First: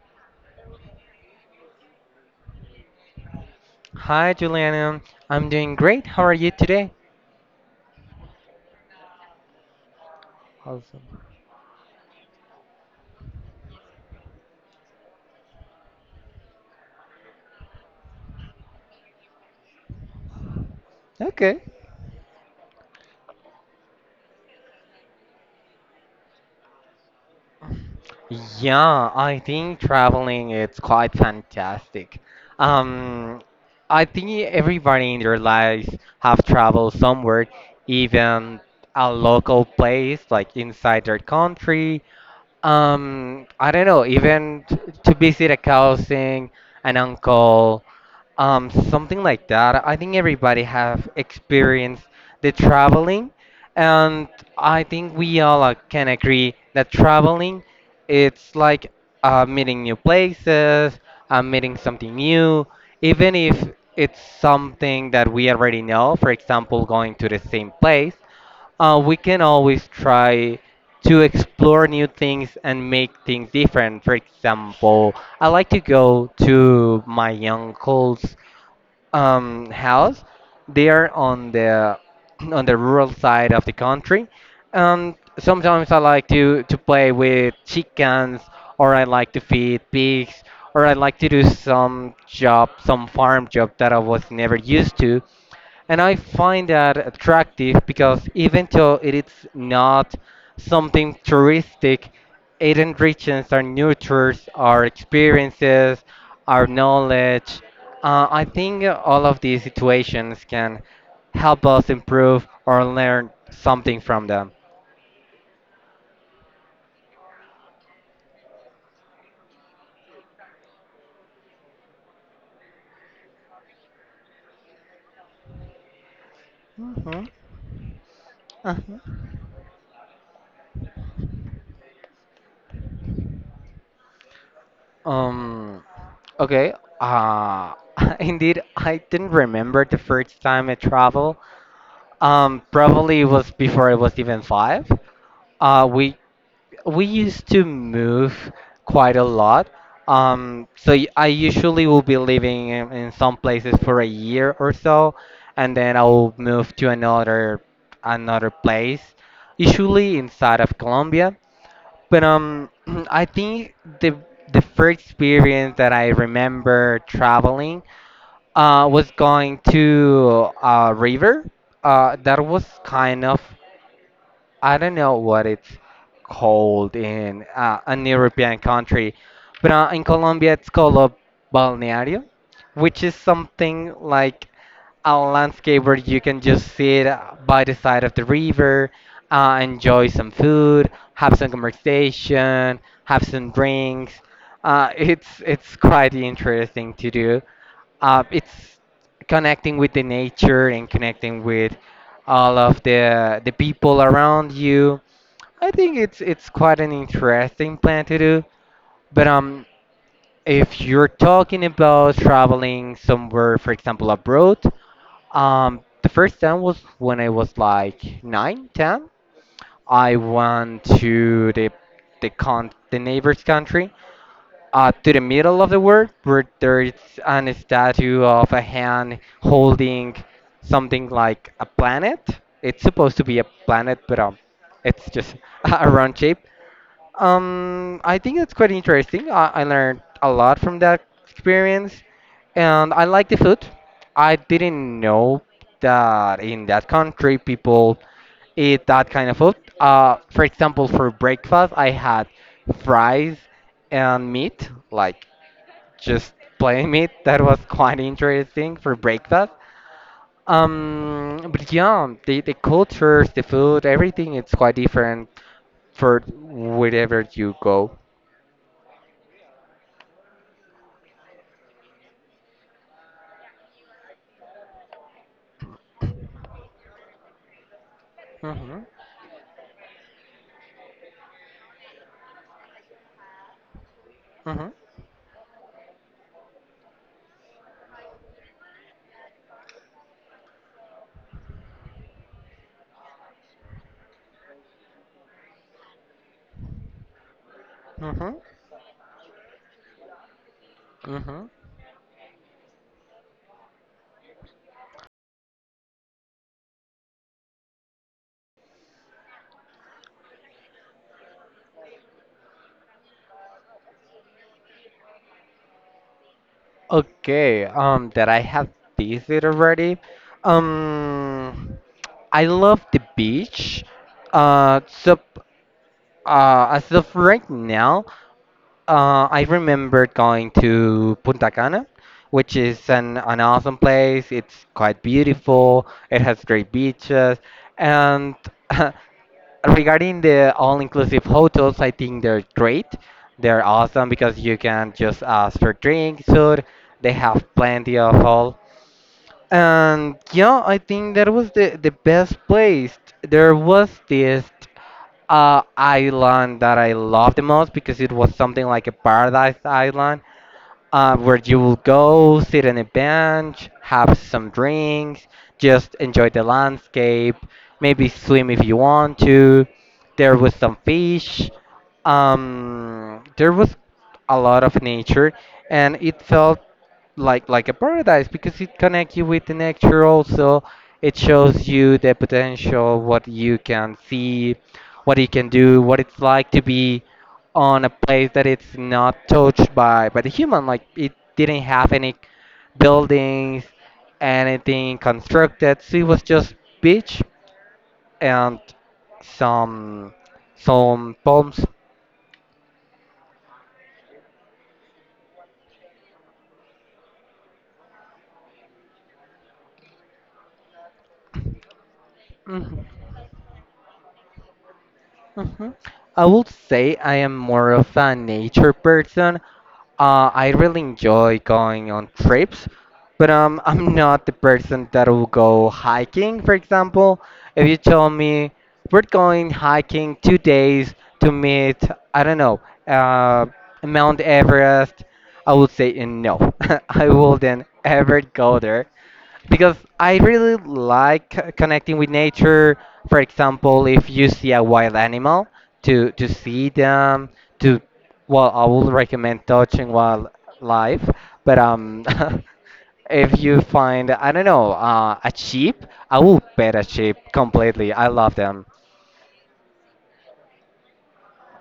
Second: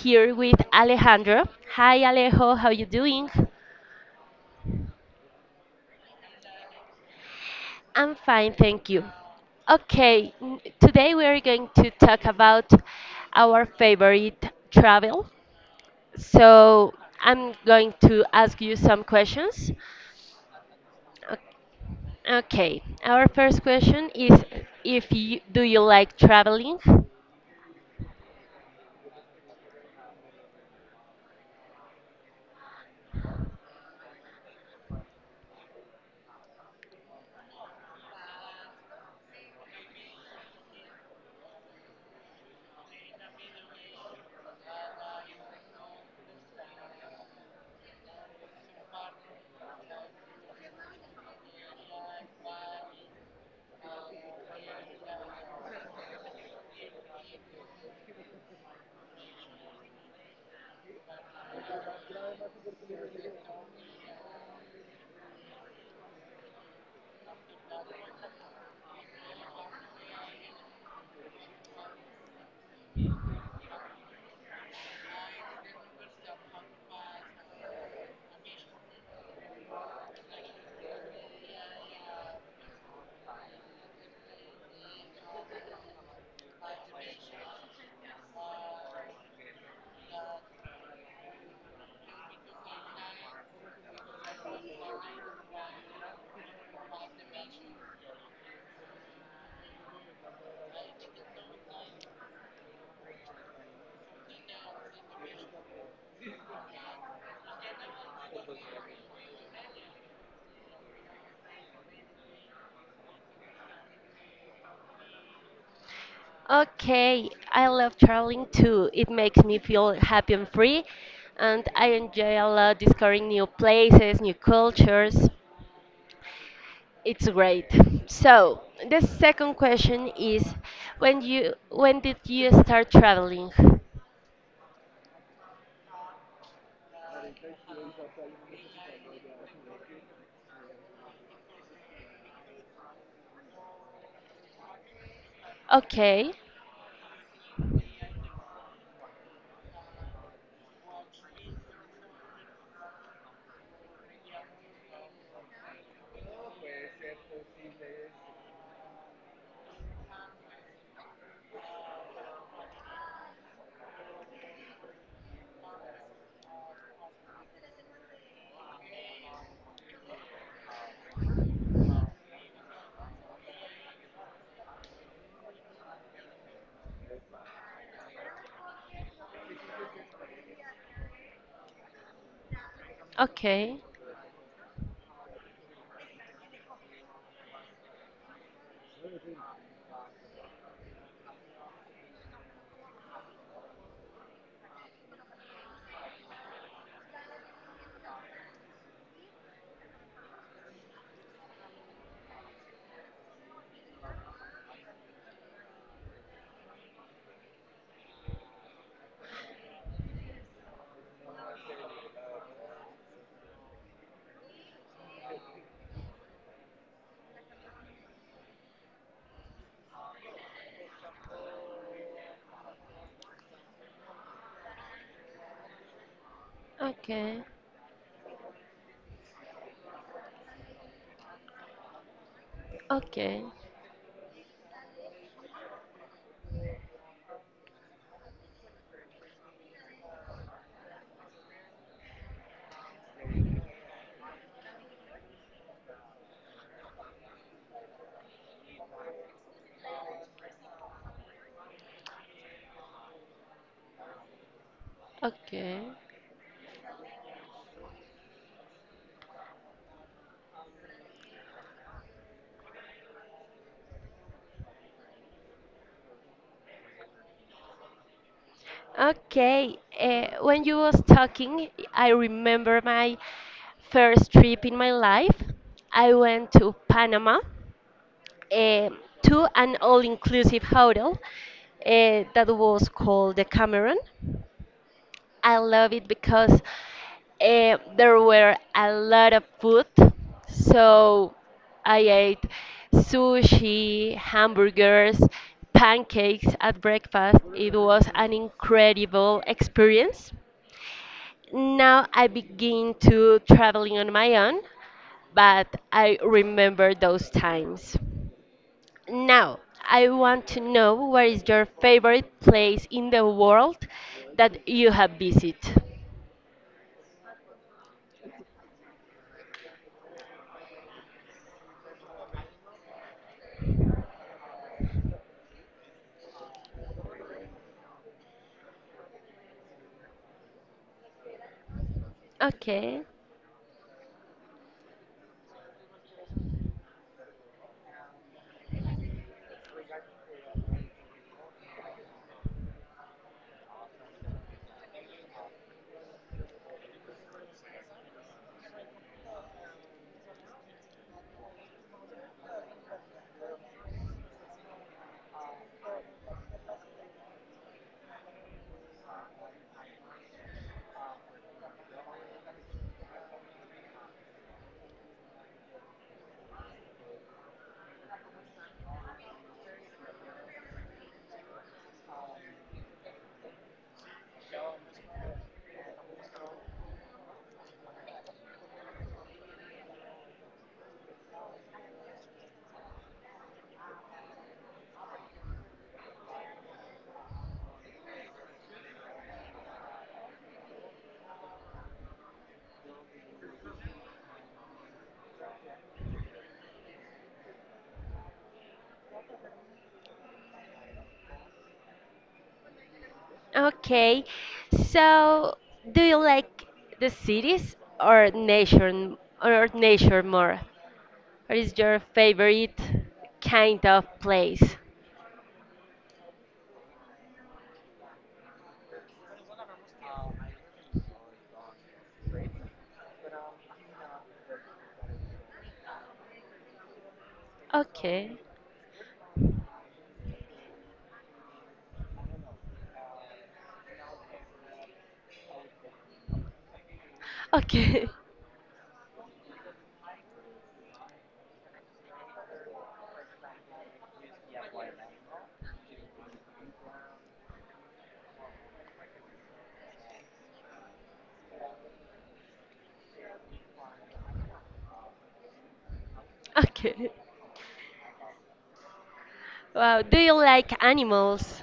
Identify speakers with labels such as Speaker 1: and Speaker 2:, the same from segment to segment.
Speaker 1: here with Alejandro. Hi, Alejo, how you doing?
Speaker 2: Hi, Juliana. I'm doing great. How are you today?
Speaker 1: I'm fine, thank you.
Speaker 2: Awesome.
Speaker 1: Today we are going to talk about our favorite travel. So I'm going to ask you some questions. O-
Speaker 2: Okay.
Speaker 1: Okay, our first question is if you do you like traveling?
Speaker 2: Yeah, I think traveling is quite fantastic. Um, I think everybody in their lives have traveled somewhere, even a local place like inside their country. I don't know, to visit a cousin, an uncle, something like that. I think everybody have experienced the traveling, and I think we all can agree that traveling, it's like meeting new places, meeting something new, even if it's something that we already know. For example, going to the same place, we can always try to explore new things and make things different. For example, I like to go to my uncle's house. They are on the on the rural side of the country. Sometimes I like to play with chickens, or I like to feed pigs, or I like to do some job, some farm job that I was never used to. And I find that attractive because even though it is not something touristic, it enriches our nurtures, our experiences, our knowledge. I think all of these situations can help us improve or learn something from them.
Speaker 1: Okay, I love traveling too. It makes me feel happy and free, and I enjoy a lot discovering new places, new cultures.
Speaker 2: Mhm.
Speaker 1: It's great. So, the
Speaker 2: Uh-huh.
Speaker 1: second question is when did you start traveling?
Speaker 2: Um, okay. Uh, indeed, I didn't remember the first time I traveled. Probably it was before I was even 5. Uh, we
Speaker 1: Okay.
Speaker 2: we used to move quite a lot. I usually will be living in some places for a year or so, and then I will move to another another place, usually inside of Colombia. But I think the the first experience that I remember traveling was going to a river. That was kind of, I don't know what it's called in an European country, but in Colombia it's called a balneario, which is
Speaker 1: Okay.
Speaker 2: something like a landscape where you can just sit by the side of the river, enjoy some food, have some conversation, have some drinks. It's quite interesting to do. It's connecting with the nature and connecting with all of the people around you. I think it's quite an interesting plan to do. But if you're talking about traveling somewhere, for example, abroad, the first time was when I was like nine, ten. I went to the neighbor's country to the middle of the word where there is
Speaker 1: Okay.
Speaker 2: an statue of a hand holding something like a planet. It's supposed to be
Speaker 1: Okay.
Speaker 2: a planet, but it's just a round shape. I think it's quite interesting. I learned a lot from that experience, and I like the food. I didn't know that in that country people eat that kind of food. For example, for breakfast, I had fries and meat, like
Speaker 1: Okay.
Speaker 2: just plain meat. That was quite interesting for breakfast. But yeah, the cultures, the food, everything, it's quite different for wherever you go.
Speaker 1: Okay, when you was talking, I remember my first trip in my life. I went to Panama
Speaker 2: Mm-hmm.
Speaker 1: eh, to an all-inclusive hotel that was called the Cameron.
Speaker 2: Mm-hmm.
Speaker 1: I love it because there were a lot of food. So I ate sushi, hamburgers, pancakes at breakfast. It was an
Speaker 2: Mm-hmm.
Speaker 1: incredible experience.
Speaker 2: Mm-hmm.
Speaker 1: Now I begin to traveling on my own, but I remember those times. Now, I want to know what is your favorite place in the world that you have visited?
Speaker 2: Okay, that I have visited already. Um, I love the beach. Uh, so as of right now, I remember going to Punta Cana, which is
Speaker 1: Okay.
Speaker 2: an awesome place. It's quite beautiful. It has great beaches. And regarding the all-inclusive hotels, I think they're great. They're awesome because you can just ask for drinks, food. They have plenty of all. And yeah, I think that was the best place. There was this island that I loved the most because it was something like a paradise island where you will go, sit on a bench, have some drinks, just enjoy the landscape, maybe swim if you want to. There was some fish. There was a lot of nature, and it felt like a paradise because it connects you with the nature. Also, it shows you the potential, what you can see, what you can do, what it's like to be on a place that it's not touched by the human, like it didn't have any buildings, anything constructed, so it was just beach and some some palms.
Speaker 1: Okay, so do you like the cities or nature more? What is your favorite
Speaker 2: Mhm.
Speaker 1: kind of place?
Speaker 2: Mhm. I would say I am more of a nature person. I really enjoy going on trips, but I'm not the person that will go hiking, for example. If you tell
Speaker 1: Okay,
Speaker 2: me we're going hiking 2 days to meet, I don't know, uh, Mount Everest, I would say no. I wouldn't
Speaker 1: okay,
Speaker 2: ever go there because I really like connecting with nature. For example, if you see a wild animal, to see them, to well, I would recommend touching wildlife. But if you find, I don't know, a sheep, I will pet a
Speaker 1: okay.
Speaker 2: sheep completely. I love them.
Speaker 1: Wow, do you like animals?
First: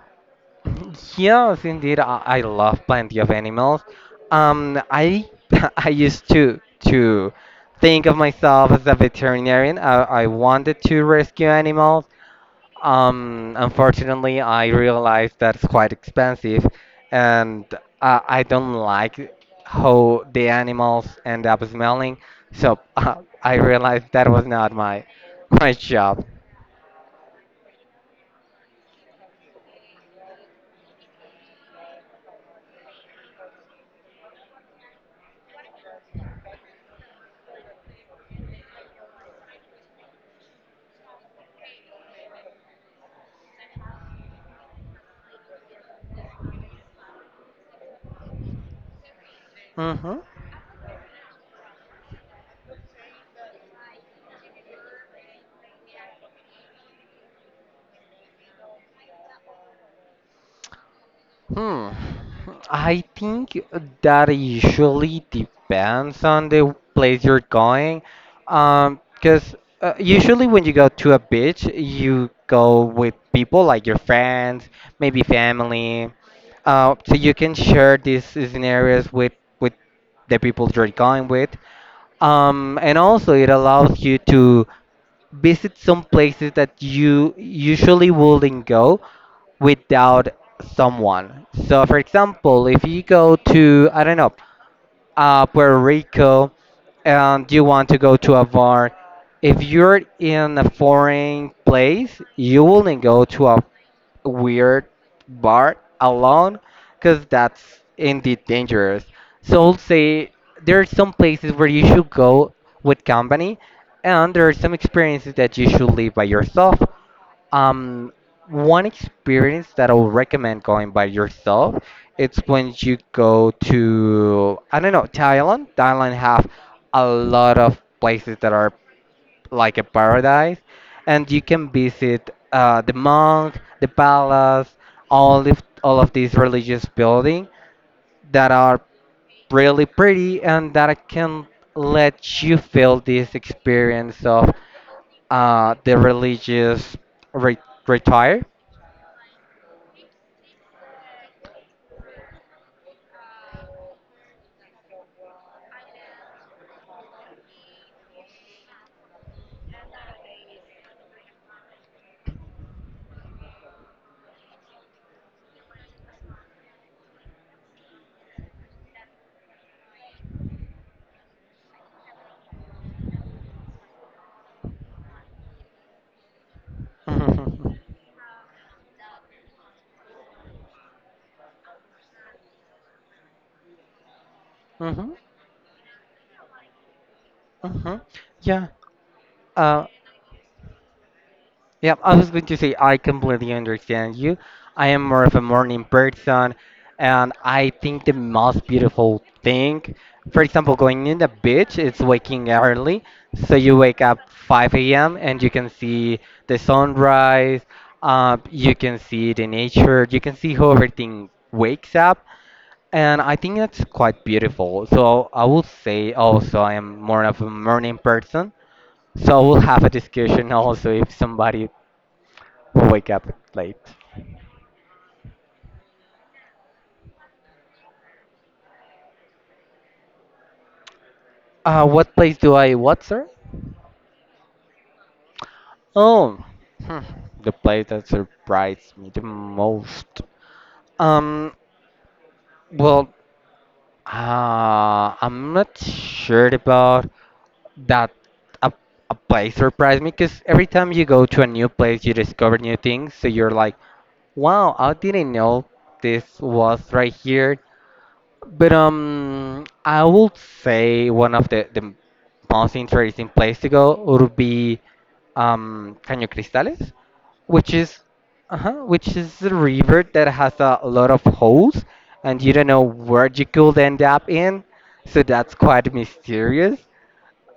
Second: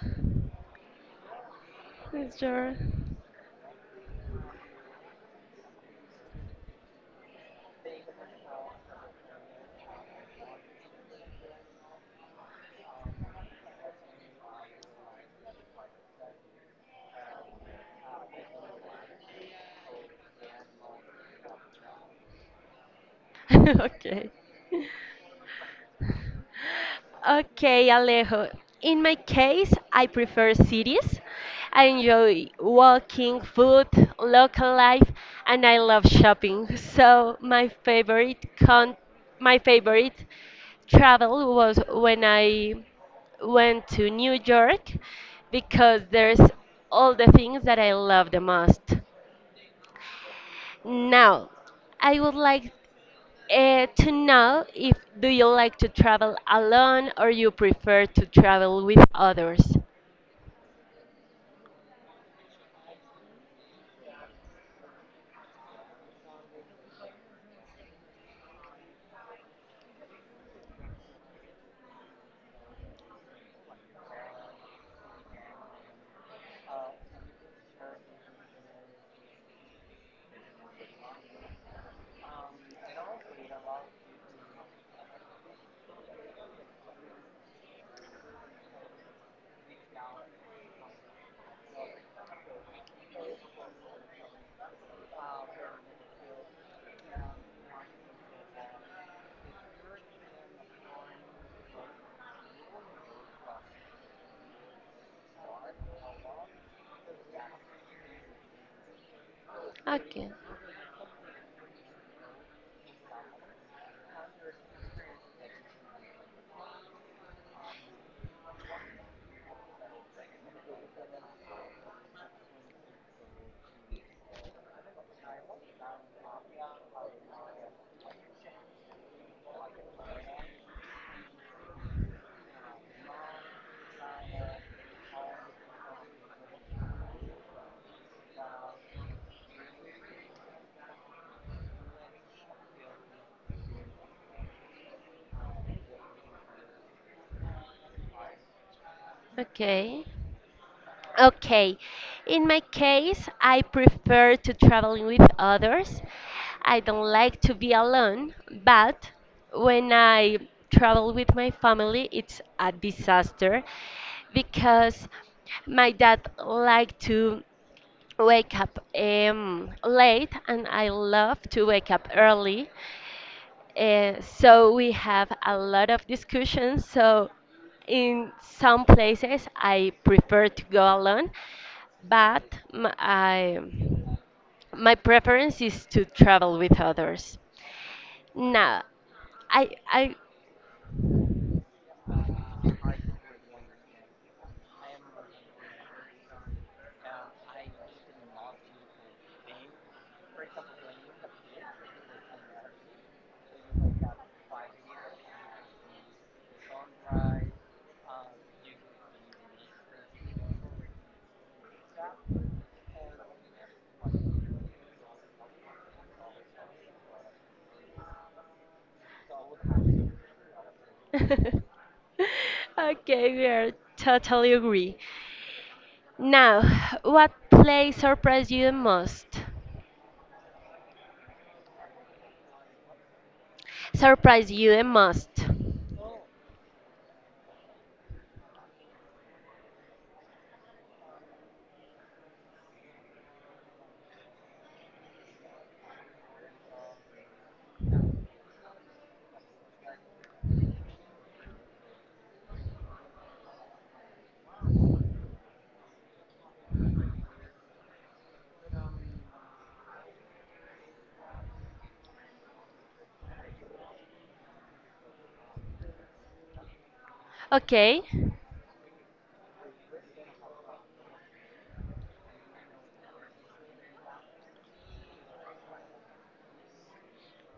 Speaker 2: Yeah, yes, indeed. I
Speaker 1: Is your
Speaker 2: love plenty of animals. I I used to think of myself as a veterinarian. I wanted to rescue animals. Unfortunately, I realized that's quite expensive, and I don't like how the animals end up smelling. So I realized that
Speaker 1: okay?
Speaker 2: was not my my job.
Speaker 1: Okay, Alejo. In my case, I prefer cities. I enjoy walking, food, local life, and I love shopping. So my favorite travel was when I went to New York because there's all the things that I love the most.
Speaker 2: Mm-hmm.
Speaker 1: Now, I would like to know if do you like to travel alone or you prefer to travel with others.
Speaker 2: Hmm. I think that usually depends on the place you're going. Because usually when you go to a beach, you go with people like your friends, maybe family. So you can share these scenarios with with the people you're going with. And also it allows you to visit some places that you usually wouldn't go without someone. So, for example, if you go to, I don't know, Puerto Rico, and you want to go to a bar, if you're in a foreign place, you wouldn't go to a weird bar alone because that's indeed dangerous. So I'll
Speaker 1: Okay.
Speaker 2: say there are some places where you should go with company, and there are some experiences that you should live by yourself. Um, One experience that I would recommend going by yourself, it's when you go to, I don't know, Thailand. Thailand have a lot of places that are like a paradise, and you can visit the monk, the palace, all of these religious buildings that are really pretty and that can let you feel this experience of the religious re- retire.
Speaker 1: Okay. Okay. In my case, I prefer to travel with others. I don't like to be alone, but when I travel with my family, it's a disaster because my dad liked to wake up late and I love to wake up early. So we have a lot of discussions. So
Speaker 2: Mm-hmm.
Speaker 1: in some places I prefer to go alone, but m- I, my
Speaker 2: Mm-hmm.
Speaker 1: preference is to travel with others.
Speaker 2: Mm-hmm. Yeah.
Speaker 1: Now,
Speaker 2: Uh,
Speaker 1: I
Speaker 2: yeah, I was going to say I completely understand you. I am more of a morning person, and I think the most beautiful thing, for example, going in the beach, it's waking early. So you wake up 5 a.m. and you can see the sunrise, you can see the nature, you can see how everything wakes up. And I think that's quite beautiful. So I would say also I am more of a morning person. So we'll have a discussion also if somebody will wake up
Speaker 1: okay, we are
Speaker 2: late.
Speaker 1: totally agree. Now, what play surprised you the most?
Speaker 2: What place do I what, sir?
Speaker 1: Surprise you the most.
Speaker 2: Oh, hmm, the place that surprised me the most. Um, well, I'm not sure about that a, a place surprised me because every time you go to a new place, you discover new things. So you're like, wow, I didn't know this was right here. But I would say one of the most interesting place to go would be Caño Cristales, which is
Speaker 1: Okay,
Speaker 2: which is a river that has a lot of holes, and you don't know where you could end up in, so that's quite mysterious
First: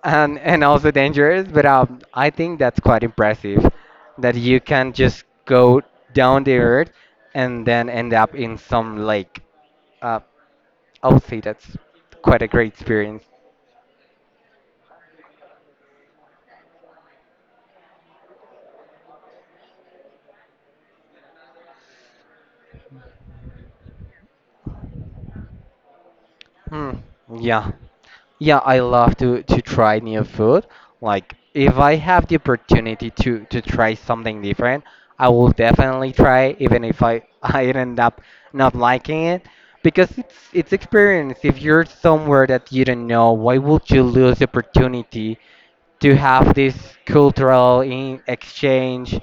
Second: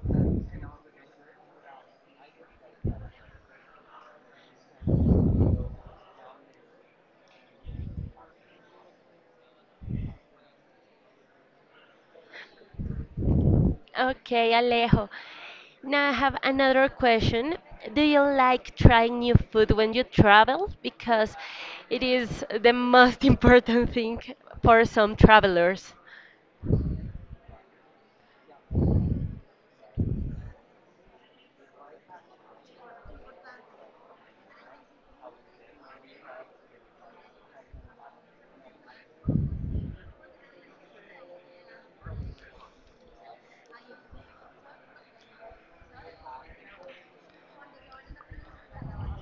Speaker 2: and also dangerous. But I think that's quite impressive that you can just go down the earth and then end up in some lake. Uh, I would say that's quite a great experience.
Speaker 1: okay, Alejo. Now I have another question. Do you like trying new food when you travel? Because it is the most important thing for some travelers.
Speaker 2: Hmm. Yeah. Yeah, I love to try new food. Like if I have the opportunity to try something different, I will definitely try even if I I end up not liking it because it's experience. If you're somewhere that you don't know, why would you lose the opportunity to have this cultural in exchange,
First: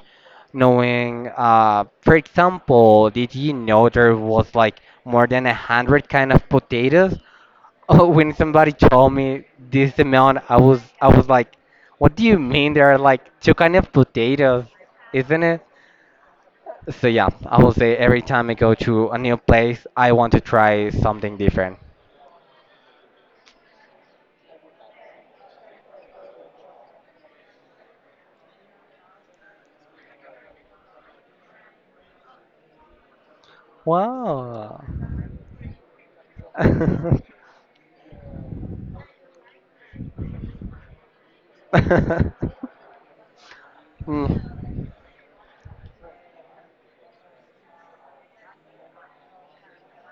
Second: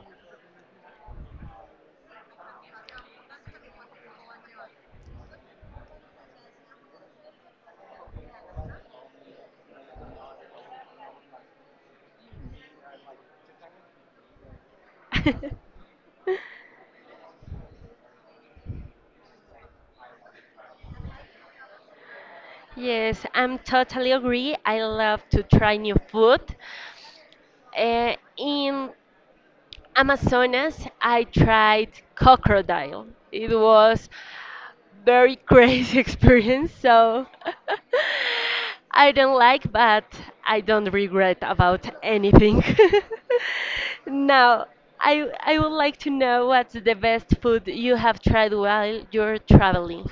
Speaker 2: knowing, for example, did you know there was like more than 100 kind of potatoes? Oh, when somebody told me this amount, I was like, "What do you mean? There are like two kind of potatoes, isn't it?" So yeah, I will say every time I go to a new place, I want to try something different.
Speaker 1: Yes, I'm totally agree. I love to try new food. In Amazonas, I tried crocodile. It was
Speaker 2: Wow.
Speaker 1: very crazy experience, so I don't like, but I don't regret about anything. Now,
Speaker 2: Mm.
Speaker 1: I would like to know what's the best food you have tried while you're traveling.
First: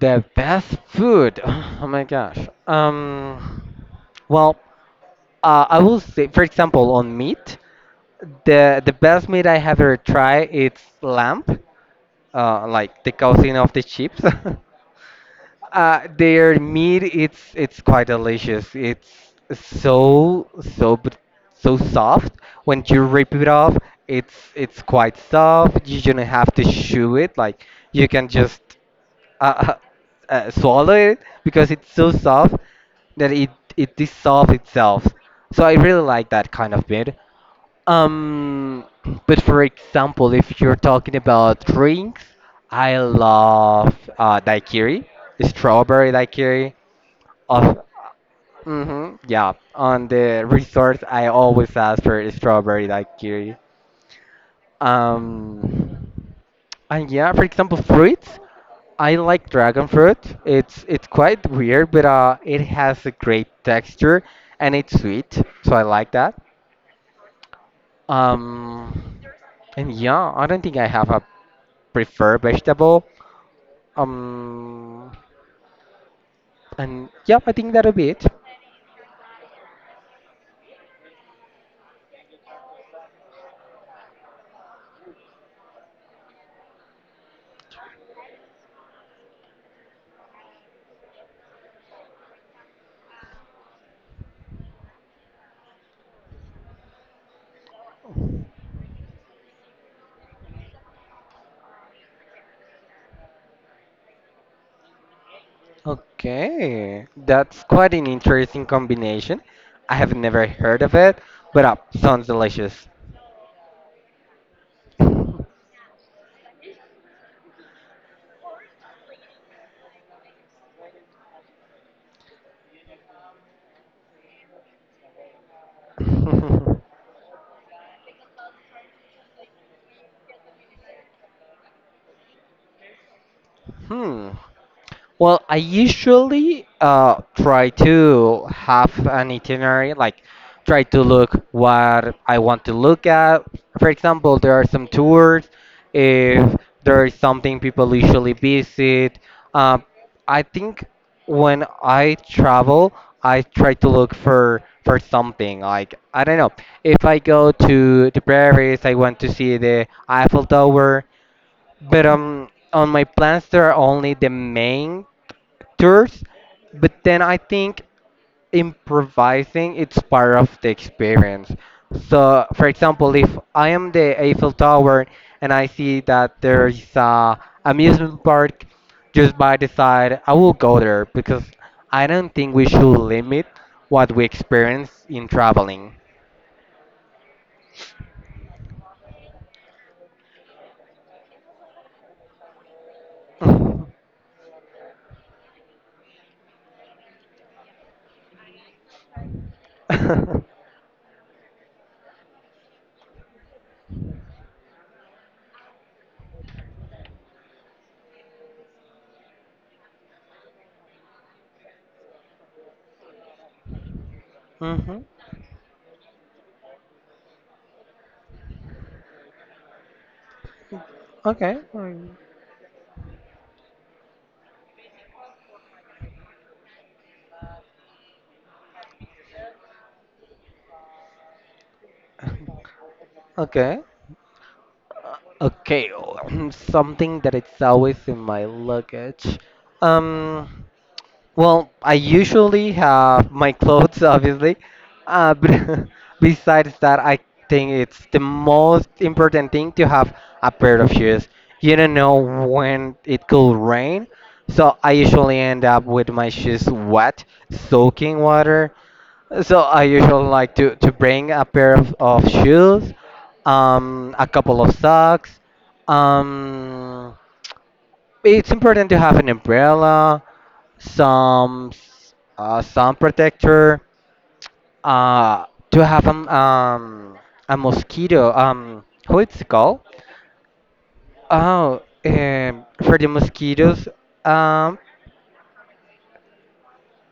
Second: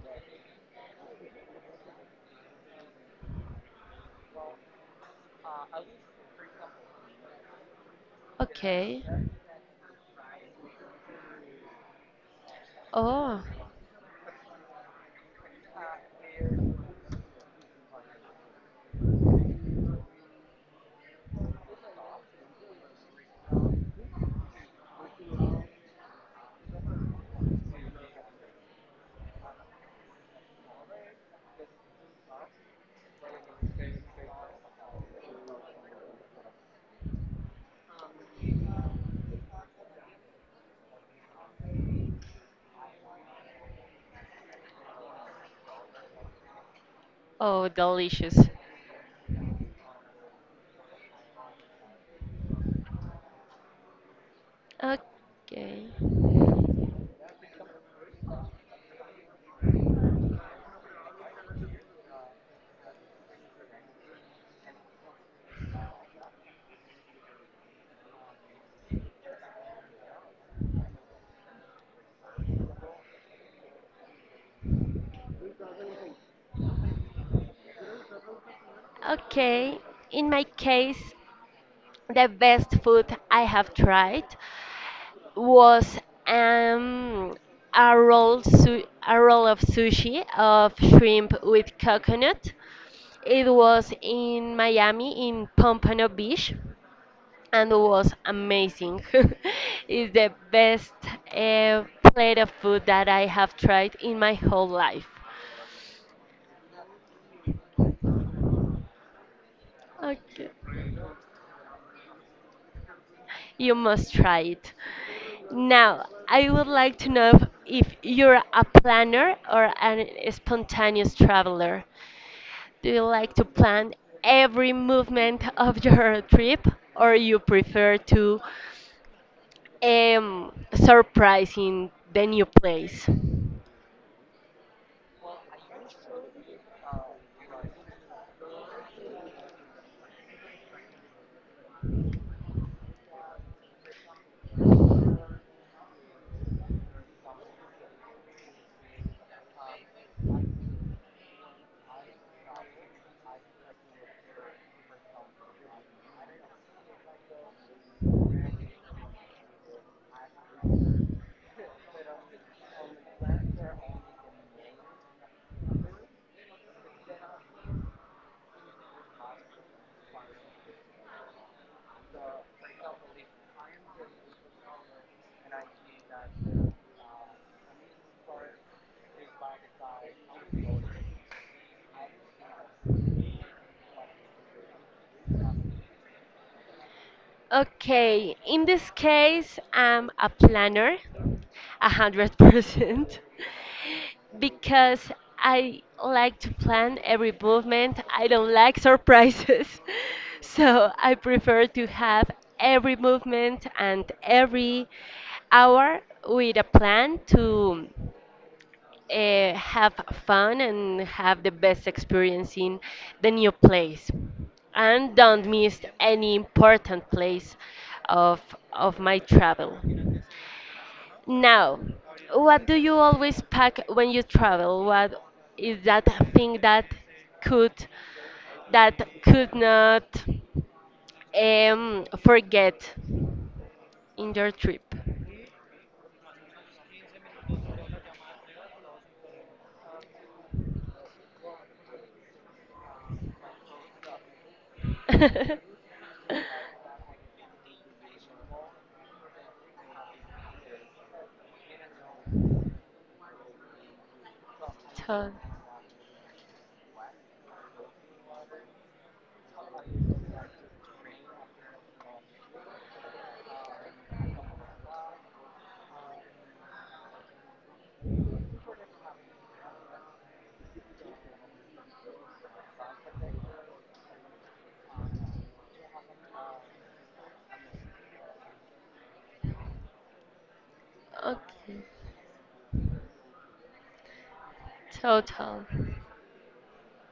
Speaker 2: The best food. Oh my gosh. Um, well, I will say, for example, on meat, the
Speaker 1: Okay.
Speaker 2: best meat I have ever tried it's lamb. Like the
Speaker 1: Oh,
Speaker 2: cousin of the chips. Their meat it's quite delicious. It's so so br- so soft. When you rip it off, it's quite soft. You don't have to chew it. Like you can just uh, swallow it because it's so soft that it dissolves itself. So I really like that kind of meat. Um, but for example, if you're talking about drinks, I love daiquiri, strawberry daiquiri.
Speaker 1: oh,
Speaker 2: Of,
Speaker 1: delicious.
Speaker 2: hmm, yeah, on the resort, I always ask for a strawberry daiquiri.
Speaker 1: Okay.
Speaker 2: Um, and yeah, for example, fruits. I like dragon fruit. It's quite weird, but it has a great texture and it's sweet, so I like that. Um, and yeah, I don't think I have a preferred vegetable. Um, and yeah, I think that'll be it.
Speaker 1: Okay. In my case, the best food I have tried was um, a roll of sushi of shrimp with coconut. It was in Miami in Pompano Beach and was amazing. It's the best uh, plate of food that I have tried in my whole life.
Speaker 2: Okay, that's quite an interesting combination. I have never
Speaker 1: Okay.
Speaker 2: heard of it, but sounds delicious.
Speaker 1: You must try it. Now, I would like to know if you're a planner or an spontaneous traveler. Do you like to plan every movement of your trip, or you prefer to surprising the new place?
Speaker 2: hmm. Well, I usually try to have an itinerary, like try to look what I want to look at. For example, there are some tours. If there is something people usually visit, um, I think when I travel, I try to look for something. Like I don't know, if I go to Paris, I want to see the Eiffel Tower. But on my plans, there are only the main actors, but then I think improvising it's part of the experience. So, for example, if I am the Eiffel Tower and I see that there is a amusement park just by the side, I will go there because I don't think we should limit what we experience in traveling.
Speaker 1: Okay, in this case, I'm a planner, a hundred percent, because I like to plan every movement. I don't like surprises, so I prefer to have every movement and every hour with a plan to have fun and have the best experience in the new place.
Speaker 2: Mhm.
Speaker 1: And don't miss any important place of, of my travel.
Speaker 2: Okay.
Speaker 1: Now, what do you always pack when you travel? What is that thing could that could not forget
Speaker 2: Okay.
Speaker 1: in your trip?
Speaker 2: Okay, something that it's always in my luggage. Um, well, I usually have my clothes, obviously, but besides that, I think it's the most important thing to have a pair of shoes. You don't know when it could rain, so I
Speaker 1: So,
Speaker 2: usually end up with my shoes wet, soaking water. So I usually like to bring a pair of shoes, a couple of socks, um, it's important to have an umbrella, some sun protector, to have a mosquito. How it's called?
Speaker 1: okay.
Speaker 2: Oh, for the mosquitoes. Um,
Speaker 1: Total.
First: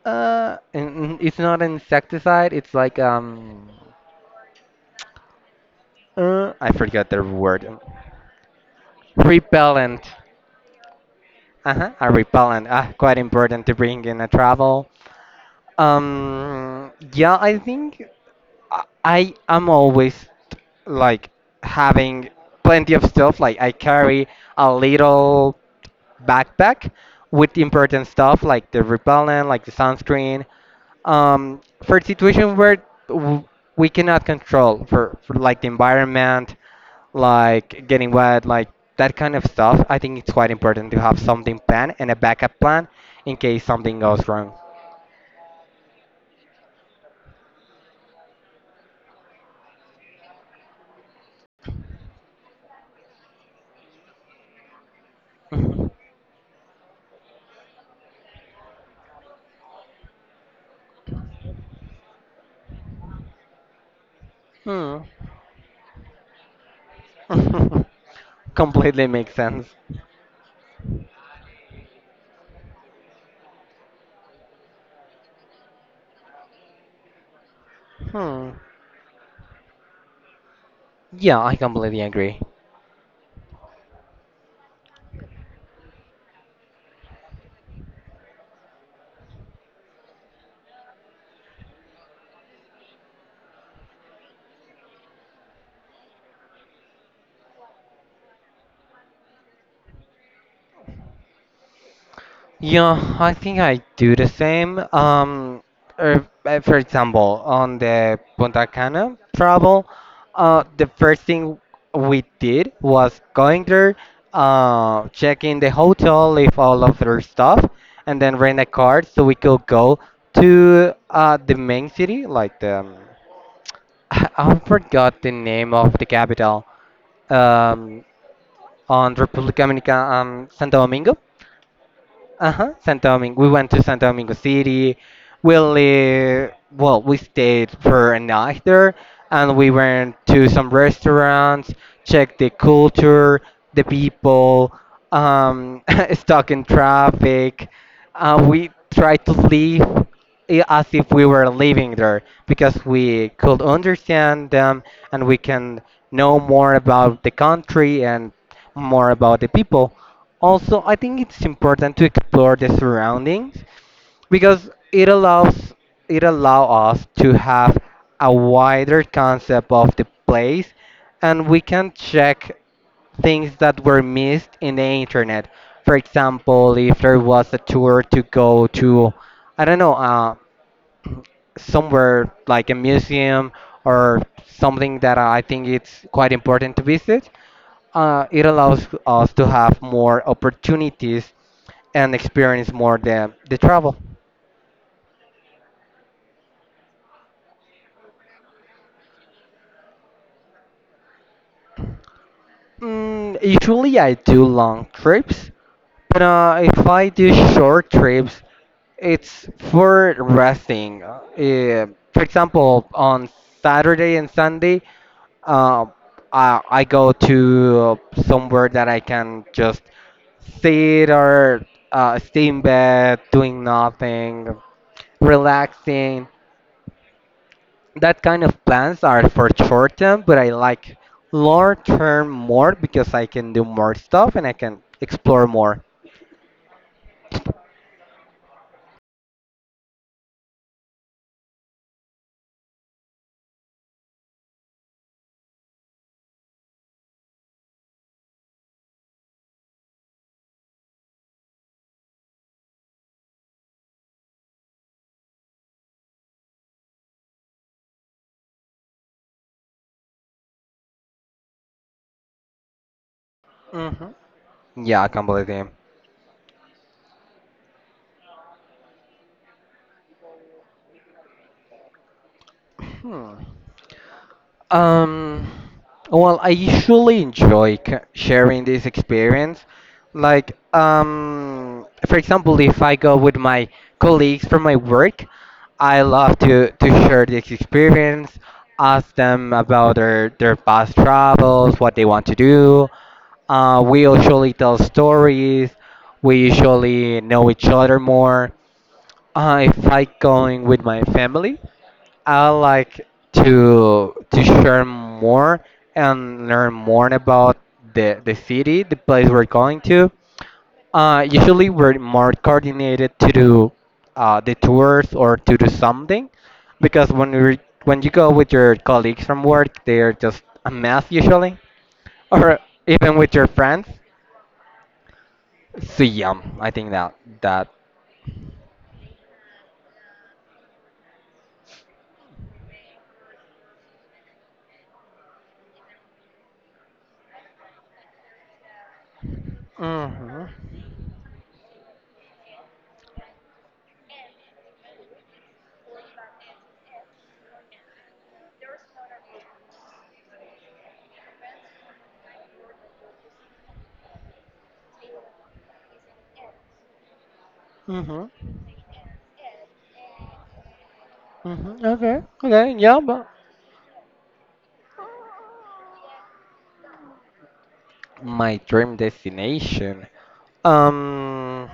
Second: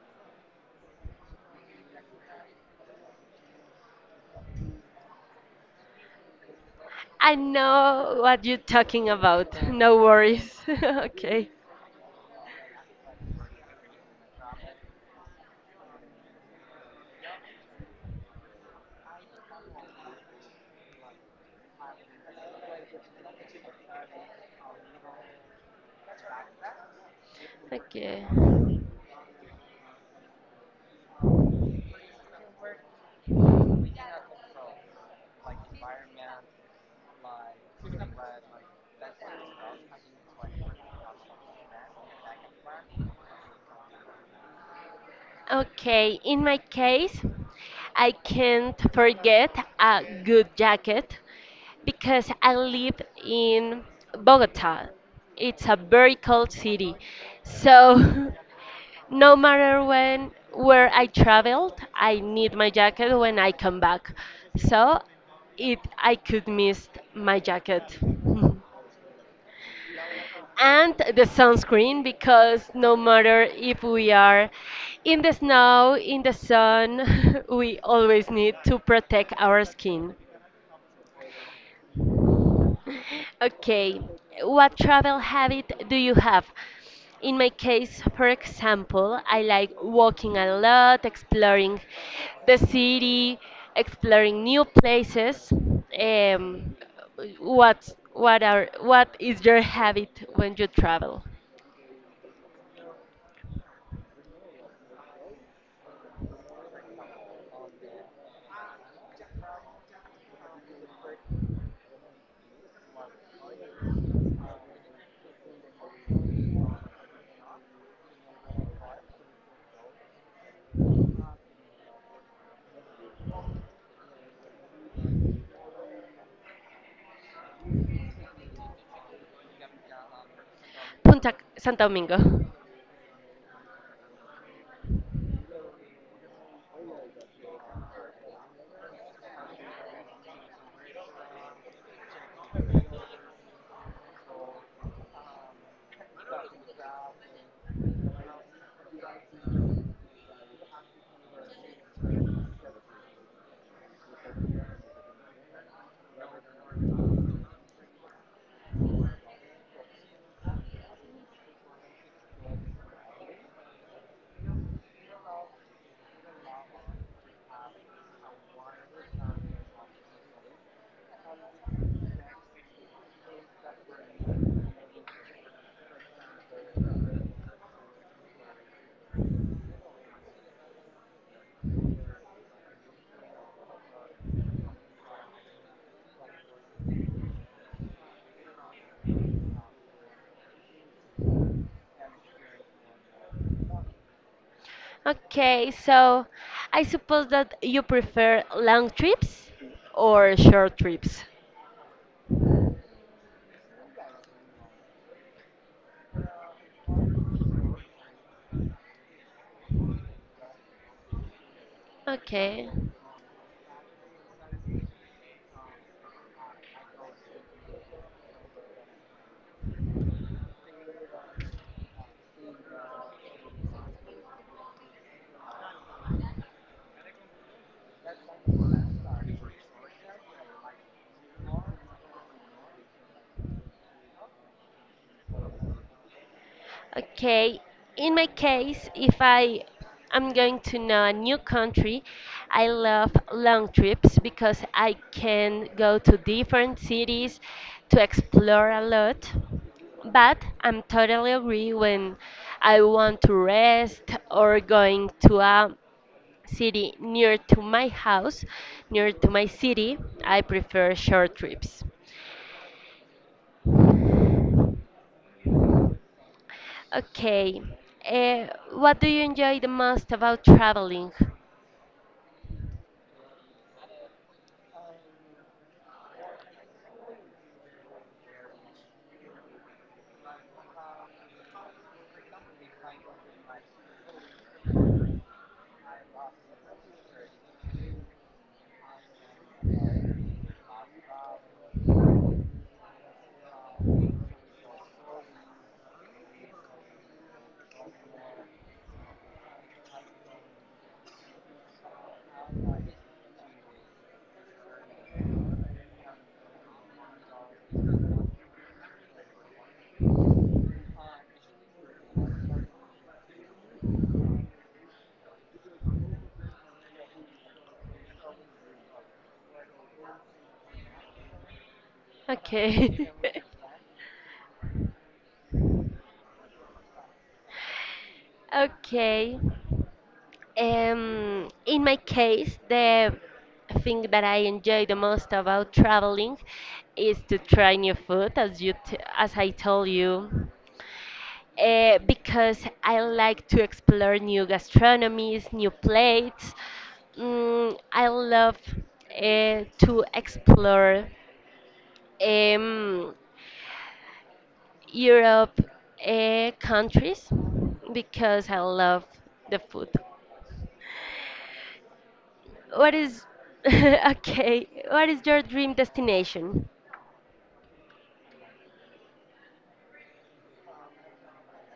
Speaker 2: it's not an insecticide. It's like I forgot the
Speaker 1: I
Speaker 2: word.
Speaker 1: know what you're talking about. No
Speaker 2: Repellent.
Speaker 1: worries. Okay.
Speaker 2: Uh-huh, a repellent. Ah, quite important to bring in a travel. Yeah, I think. I am always like having plenty of stuff. Like I carry a little backpack with important
Speaker 1: Okay.
Speaker 2: stuff like the repellent, like the sunscreen, for situation where we cannot control for like the environment, like getting wet, like that kind of stuff. I think it's quite important to have something planned and a backup plan in case something goes wrong.
Speaker 1: Okay, in my case, I can't forget a good jacket because I live in Bogota. It's a very cold city. So no matter when where I traveled, I need my jacket when I come back.
Speaker 2: Mhm.
Speaker 1: So it I could miss my
Speaker 2: Hmm.
Speaker 1: jacket.
Speaker 2: Completely makes sense.
Speaker 1: And the sunscreen because no matter if we are in the snow, in the sun, we always
Speaker 2: Hmm.
Speaker 1: need to protect our skin.
Speaker 2: Yeah, I completely agree.
Speaker 1: Okay, what travel habit do you have? In my case, for example, I like walking a lot, exploring the city, exploring new places. Um, what is your habit when you travel?
Speaker 2: Yeah, I think I do the same. For example, on the Punta Cana travel, the first thing we did was going there, checking the hotel, leave all of their stuff, and then rent a car so we could go to the main city, like the. I forgot the name of the capital. Um, on República Dominicana and Santo Domingo.
Speaker 1: Punta Santo Domingo.
Speaker 2: Uh huh. Santo Domingo. We went to Santo Domingo City. Well, we stayed for a night there, and we went to some restaurants, checked the culture, the people, um, stuck in traffic. We tried to leave as if we were living there because we could understand them and we can know more about the country and more about the people. Also, I think it's important to explore the surroundings because it allows it allow us to have a wider concept of the place and we can check things that were missed in the internet. For example, if there was a tour to go to, I don't know, somewhere like a museum or something that I think it's quite important to visit, it allows us to have more opportunities and experience more the travel.
Speaker 1: Okay, so I suppose that you prefer long trips or short trips.
Speaker 2: Mm, usually I do long trips, but if I do short trips, it's for resting. For
Speaker 1: Okay.
Speaker 2: example, on Saturday and Sunday, uh, I go to somewhere that I can just sit or stay in bed, doing nothing, relaxing. That kind of plans are for short term, but I like long term more because I can do more stuff and I can explore more.
Speaker 1: Okay, in my case, if I am going to know a new country, I love long trips because I can go to different cities to explore a lot. But I'm totally agree when I want to rest or going to a city near to my house, near to my city, I prefer short trips.
Speaker 2: Hmm. Yeah, completely.
Speaker 1: Okay, uh, what do you enjoy the most about traveling?
Speaker 2: Hmm. Um, well, I usually enjoy sharing this experience. Like, for example, if I go with my colleagues from my work, I love to share this experience, ask them about their past travels, what they want to do. We usually tell stories. We usually know each other more. If I going with my family, I like to share more and learn more about the city, the place we're going to. Usually, we're more coordinated to do the tours or to do something, because when you go with your colleagues from work, they're just a mess usually, or
Speaker 1: Okay.
Speaker 2: even with your friends. So yeah, I think that that.
Speaker 1: Okay. In my case, the thing that I enjoy the most about traveling is to try new food, as I told you,
Speaker 2: Mhm.
Speaker 1: because I like to explore new gastronomies, new plates. Mm, I love to explore um, Europe countries
Speaker 2: Mhm.
Speaker 1: because I love the food.
Speaker 2: Mhm. Okay. Okay.
Speaker 1: What
Speaker 2: Yeah,
Speaker 1: is
Speaker 2: but.
Speaker 1: okay? What is your dream destination?
Speaker 2: My dream destination. Um,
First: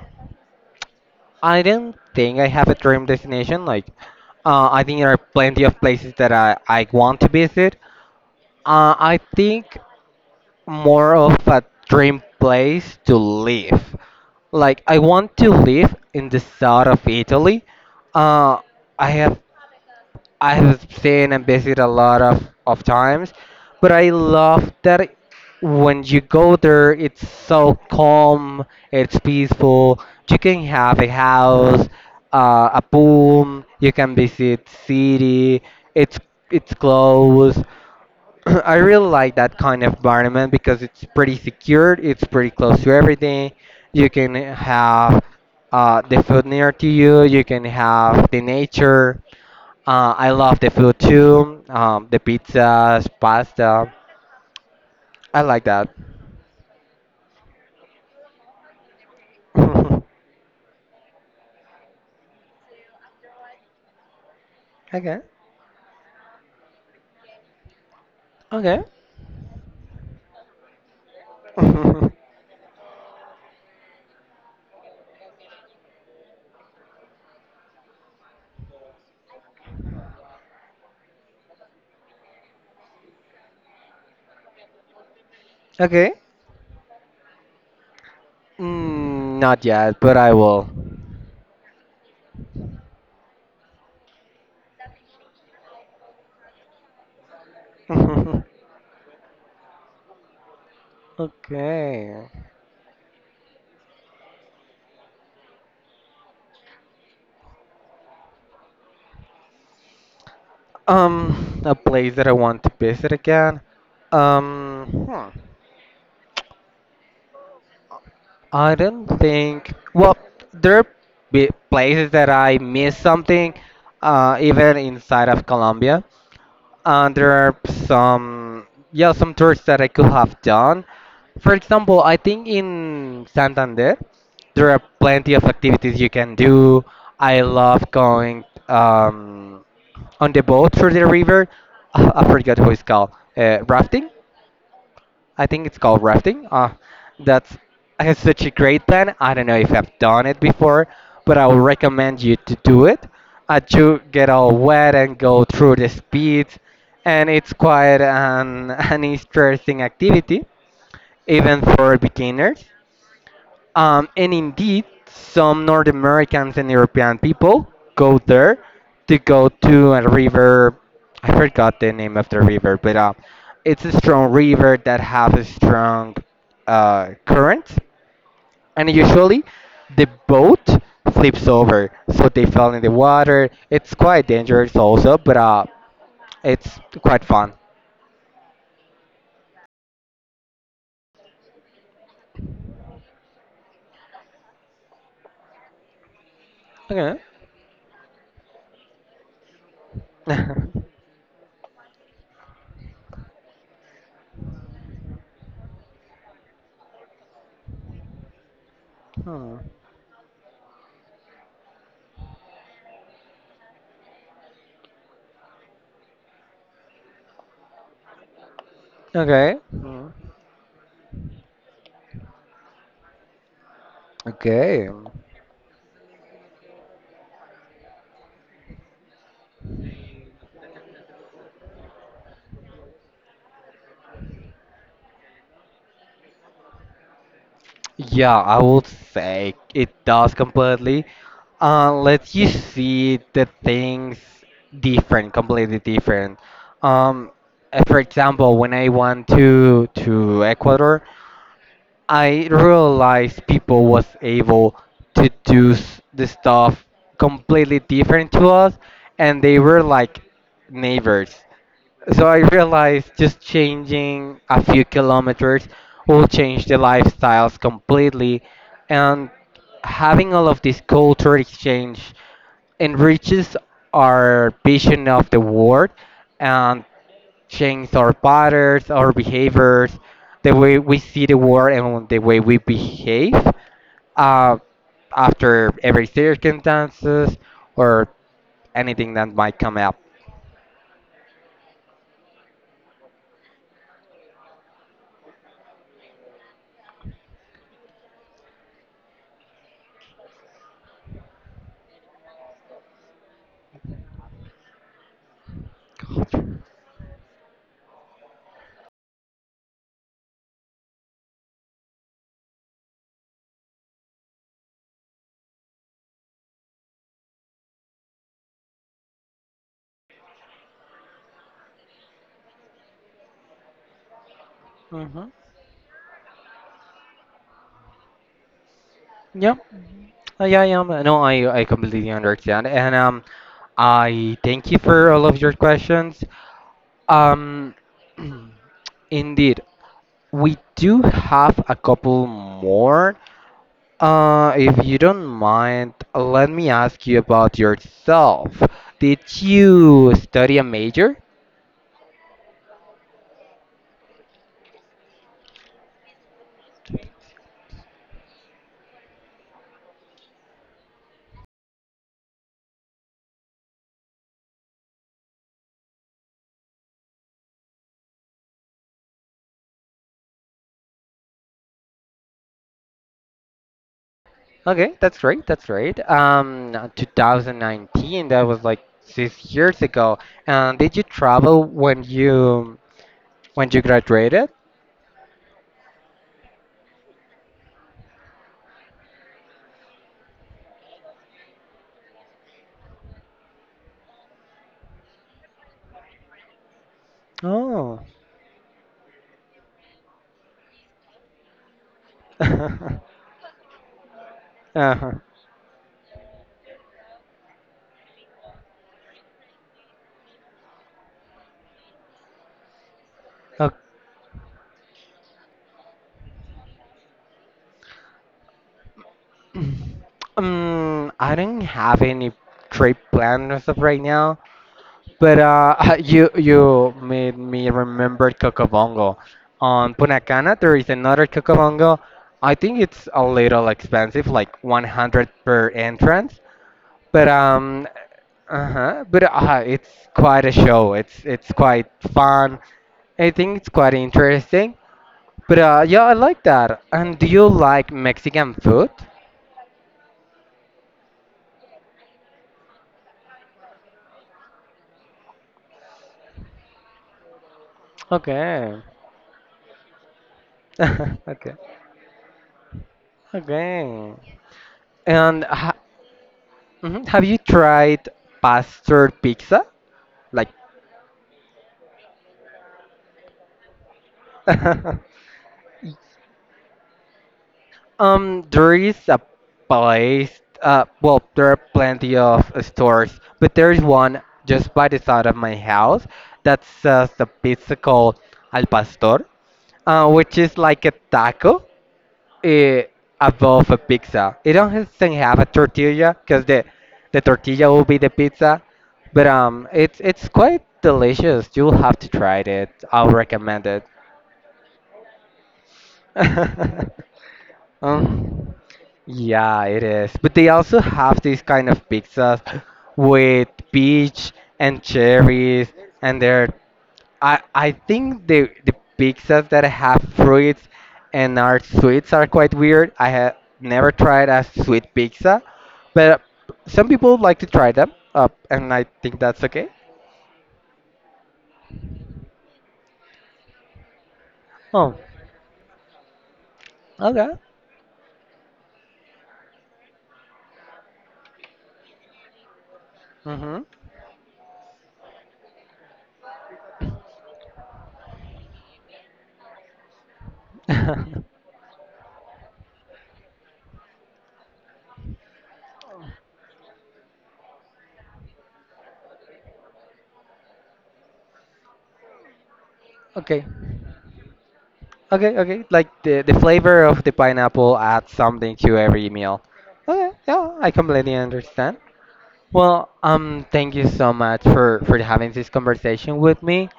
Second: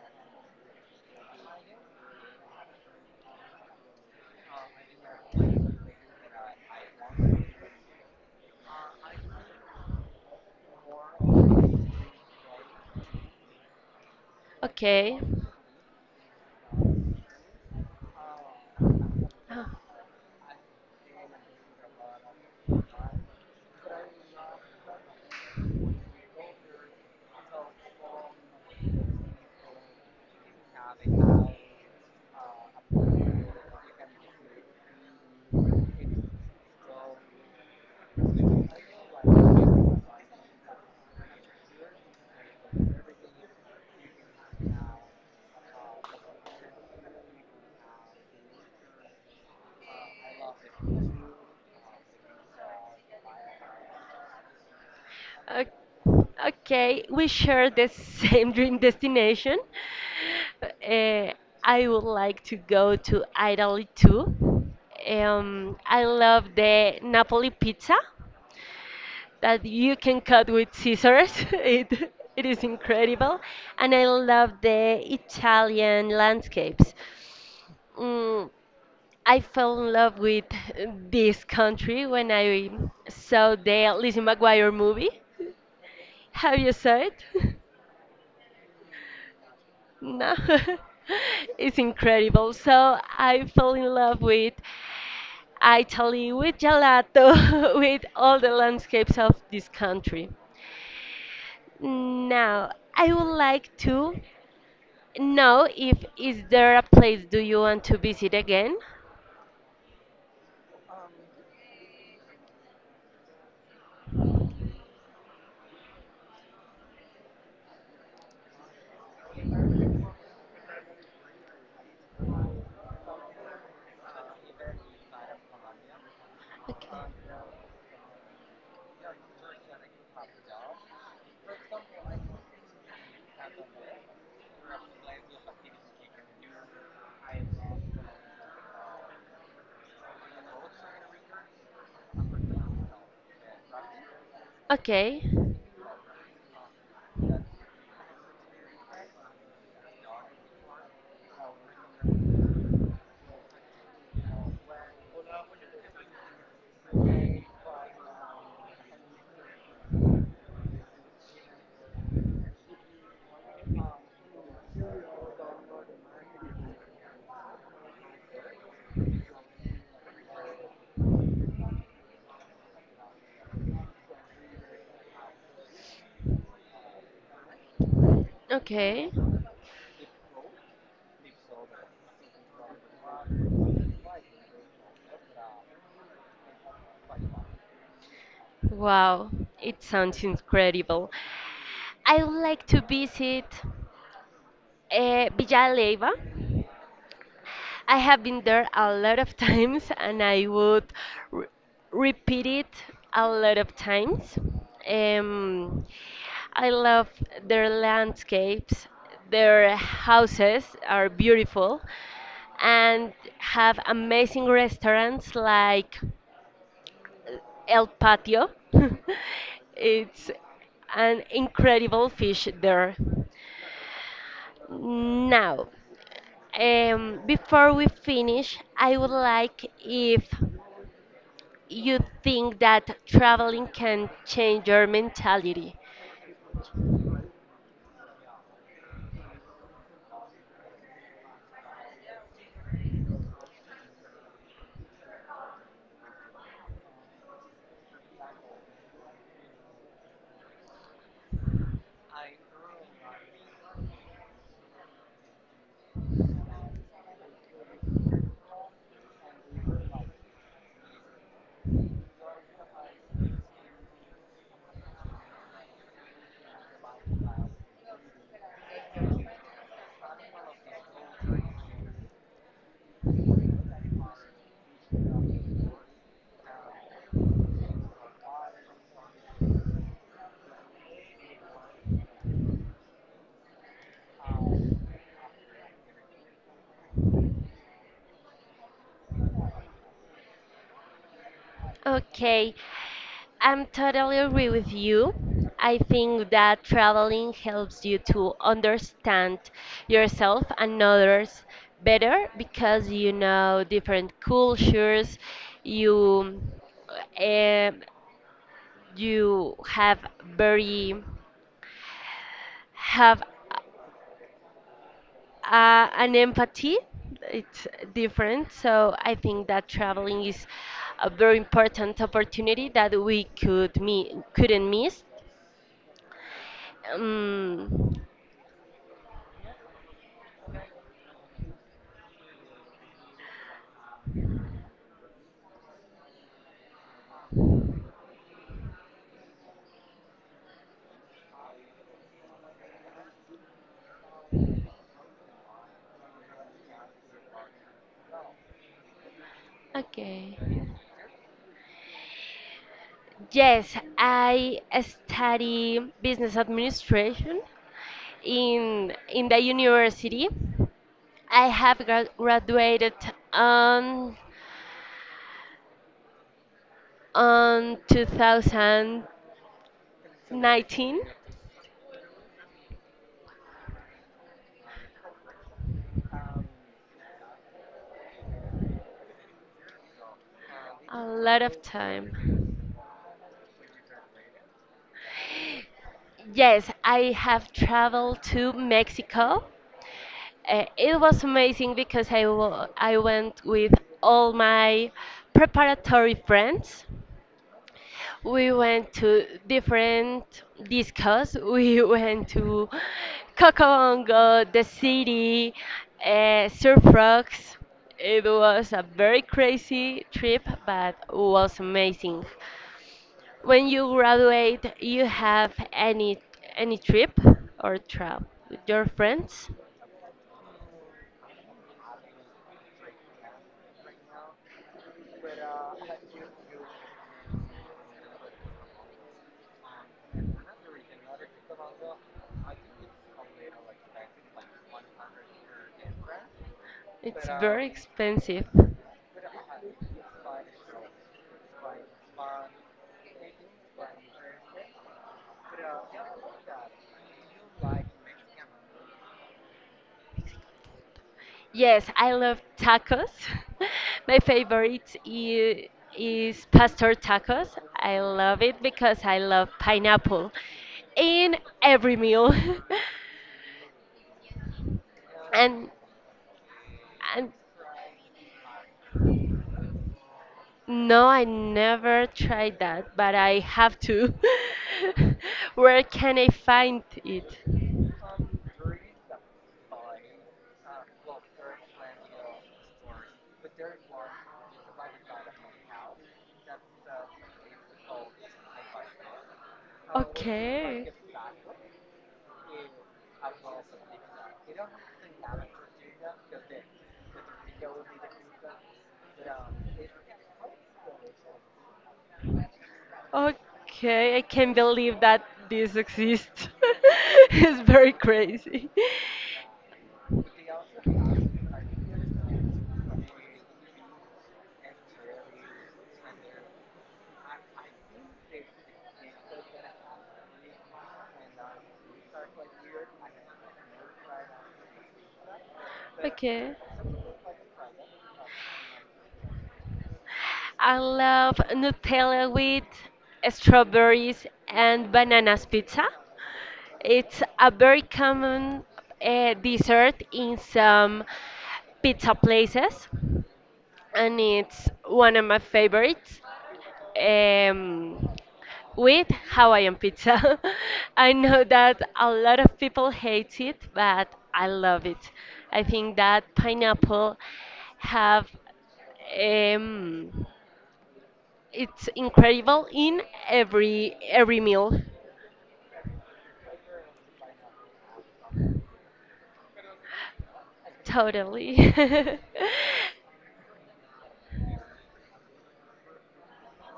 Speaker 2: I don't think I have a dream destination. Like, I think there are plenty of places that I want to visit. I think more of a dream place to live. Like, I
Speaker 1: Okay.
Speaker 2: want to live in the south of Italy. Uh, I have
Speaker 1: Uh,
Speaker 2: I have seen and visited a lot of times, but I love that when you go there, it's so calm, it's peaceful. You can have a house, a pool, you can visit city, it's it's close. I really like that kind of environment because it's pretty secure, it's pretty close to everything. You can have the food near to you, you can have the nature. I love the food too. The pizzas, pasta. I like that.
Speaker 1: o- Okay, we share the same dream destination. Uh, I would like to go to Italy too.
Speaker 2: Okay.
Speaker 1: I love the Napoli pizza
Speaker 2: Okay.
Speaker 1: that you can cut with scissors. It it is incredible, and I love the Italian landscapes. Mm, I fell in love with this country when I saw the Lizzie McGuire movie.
Speaker 2: Okay.
Speaker 1: Have you saw it?
Speaker 2: Mm, not yet, but I
Speaker 1: No.
Speaker 2: will.
Speaker 1: It's incredible. So I fell in love with Italy, with gelato, with all the landscapes of this country.
Speaker 2: Okay.
Speaker 1: Now, I would like to know if is there a place do you want to visit again?
Speaker 2: Um, a place that I want to visit again. Um, hmm. I don't think. Well, there are places that I miss something, even inside of Colombia.
Speaker 1: Okay.
Speaker 2: And there are some tours that I could have done. For example, I think in Santander there are plenty of activities you can do. I love going on the boat through the river. I forget how it's called. Rafting.
Speaker 1: Okay.
Speaker 2: I think it's called rafting. That's such a great plan. I don't know if I've done it before, but I would recommend you to do it. You get all wet and go through the speeds, and it's quite an, an interesting activity, even for beginners. And indeed, some North Americans and European people go there to go to a river. I forgot the name of the river, but it's a strong river that has a strong current, and
Speaker 1: Okay.
Speaker 2: usually the boat flips over, so they fell in the water. It's quite dangerous also, but it's quite fun.
Speaker 1: Wow, it sounds incredible. I would like to visit Villaleiva.
Speaker 2: Okay.
Speaker 1: I have been there a lot of times and I would re- repeat it a lot of times. Um, I love their landscapes,
Speaker 2: Hmm.
Speaker 1: their houses are beautiful and have amazing restaurants like El Patio.
Speaker 2: Okay. Hmm.
Speaker 1: It's an incredible fish there.
Speaker 2: Okay.
Speaker 1: Now, before we finish, I would like if you think that traveling can change your mentality.
Speaker 2: Yeah, I would say it does completely. Let you see the things different, completely different. Um, for example, when I went to Ecuador, I realized people was able to do the stuff completely different to us, and they were like neighbors. So I realized just changing a few kilometers will change the lifestyles completely, and having all of this culture exchange enriches our vision of the world and changes our patterns, our behaviors, the way we see the world and the way we behave uh, after every circumstances or anything that might come up.
Speaker 1: Okay, I'm totally agree with you. I think that traveling helps you to understand yourself and others better because you know different cultures, you um, you have very have an empathy. It's different, so I think that traveling is a very important opportunity that we couldn't miss.
Speaker 2: Hmm.
Speaker 1: Um,
Speaker 2: Yeah. Yeah, I am. No, I completely understand. And I thank you for all of your questions. Um, indeed, we do have a couple more. If you don't mind, let me ask you about yourself. Did you
Speaker 1: okay.
Speaker 2: study a major?
Speaker 1: Yes, I study business administration in the university. I have graduated on on 2019.
Speaker 2: Okay, that's great. That's great. 2019, that was like 6 years ago. And did
Speaker 1: A
Speaker 2: you
Speaker 1: lot of
Speaker 2: travel
Speaker 1: time.
Speaker 2: when you graduated?
Speaker 1: Yes, I have traveled to Mexico. It was amazing because I went with all my preparatory friends.
Speaker 2: Oh.
Speaker 1: We went to different discos. We went to Cocobongo, the
Speaker 2: Uh-huh.
Speaker 1: city, surf rocks. It was a very crazy trip, but was amazing. When
Speaker 2: Ok.
Speaker 1: you graduate, you have any trip or travel with your friends?
Speaker 2: I don't have any trip planned as of right now, but you made me remember Cocobongo. On Punta Cana, there is another Cocobongo. I think it's a little expensive, like 100 per entrance,
Speaker 1: It's
Speaker 2: but
Speaker 1: very expensive.
Speaker 2: uh-huh, but it's quite a show. It's quite fun. I think it's quite interesting. But yeah, I like that. And do you like Mexican food?
Speaker 1: Yes, I love tacos. My favorite i- is pastor tacos. I love it
Speaker 2: Okay.
Speaker 1: because I love pineapple in
Speaker 2: Okay.
Speaker 1: every meal.
Speaker 2: Okay. And
Speaker 1: And
Speaker 2: ha Mhm, have
Speaker 1: and
Speaker 2: you tried Pastor Pizza? Like,
Speaker 1: no, I never tried that, but I have to. Where can I find it?
Speaker 2: there is a place, well, there are plenty of stores, but there is one just by the side of my house that sells a pizza called Al Pastor, which is like a
Speaker 1: Okay.
Speaker 2: taco, it above a pizza. It doesn't have a tortilla because the tortilla will be the pizza, but it's quite delicious. You'll have to try it. I'll recommend
Speaker 1: Okay, I can't believe that this exists.
Speaker 2: it.
Speaker 1: It's very
Speaker 2: Um,
Speaker 1: crazy.
Speaker 2: yeah, it is. But they also have these kind of pizzas with peach and cherries, and they're I think the pizzas that have fruits and are sweets are quite weird. I have never tried a sweet pizza, but
Speaker 1: Okay.
Speaker 2: some people like to try them, and I think that's okay.
Speaker 1: I love Nutella with strawberries and
Speaker 2: Oh,
Speaker 1: bananas pizza. It's
Speaker 2: okay.
Speaker 1: a very common dessert in some pizza places,
Speaker 2: Mhm.
Speaker 1: and it's one of my favorites. Um, with Hawaiian pizza. I know that a lot of people hate it, but I love it. I think that pineapple have um, it's incredible in
Speaker 2: Okay.
Speaker 1: every meal.
Speaker 2: Okay, okay. Like the flavor of the pineapple adds something to every meal. Okay, yeah, I completely
Speaker 1: Totally.
Speaker 2: understand. Well, thank you so much for having this conversation with me.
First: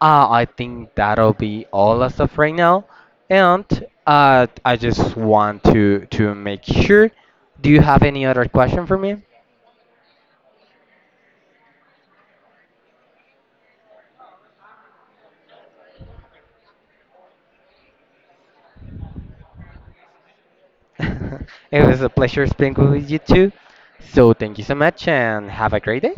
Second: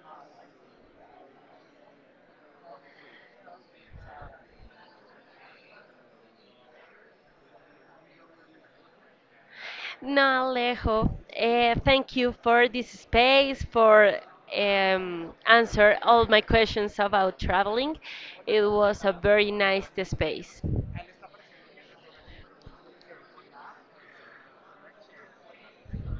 Speaker 2: I think that'll be all as of right now, and I just want to make sure. Do you have any other question for me?
Speaker 1: No, Alejo, eh, thank you for this space, for answer all my questions about traveling. It was a very nice space.
Speaker 2: It was a pleasure speaking with you too. So thank you so much and have a great day.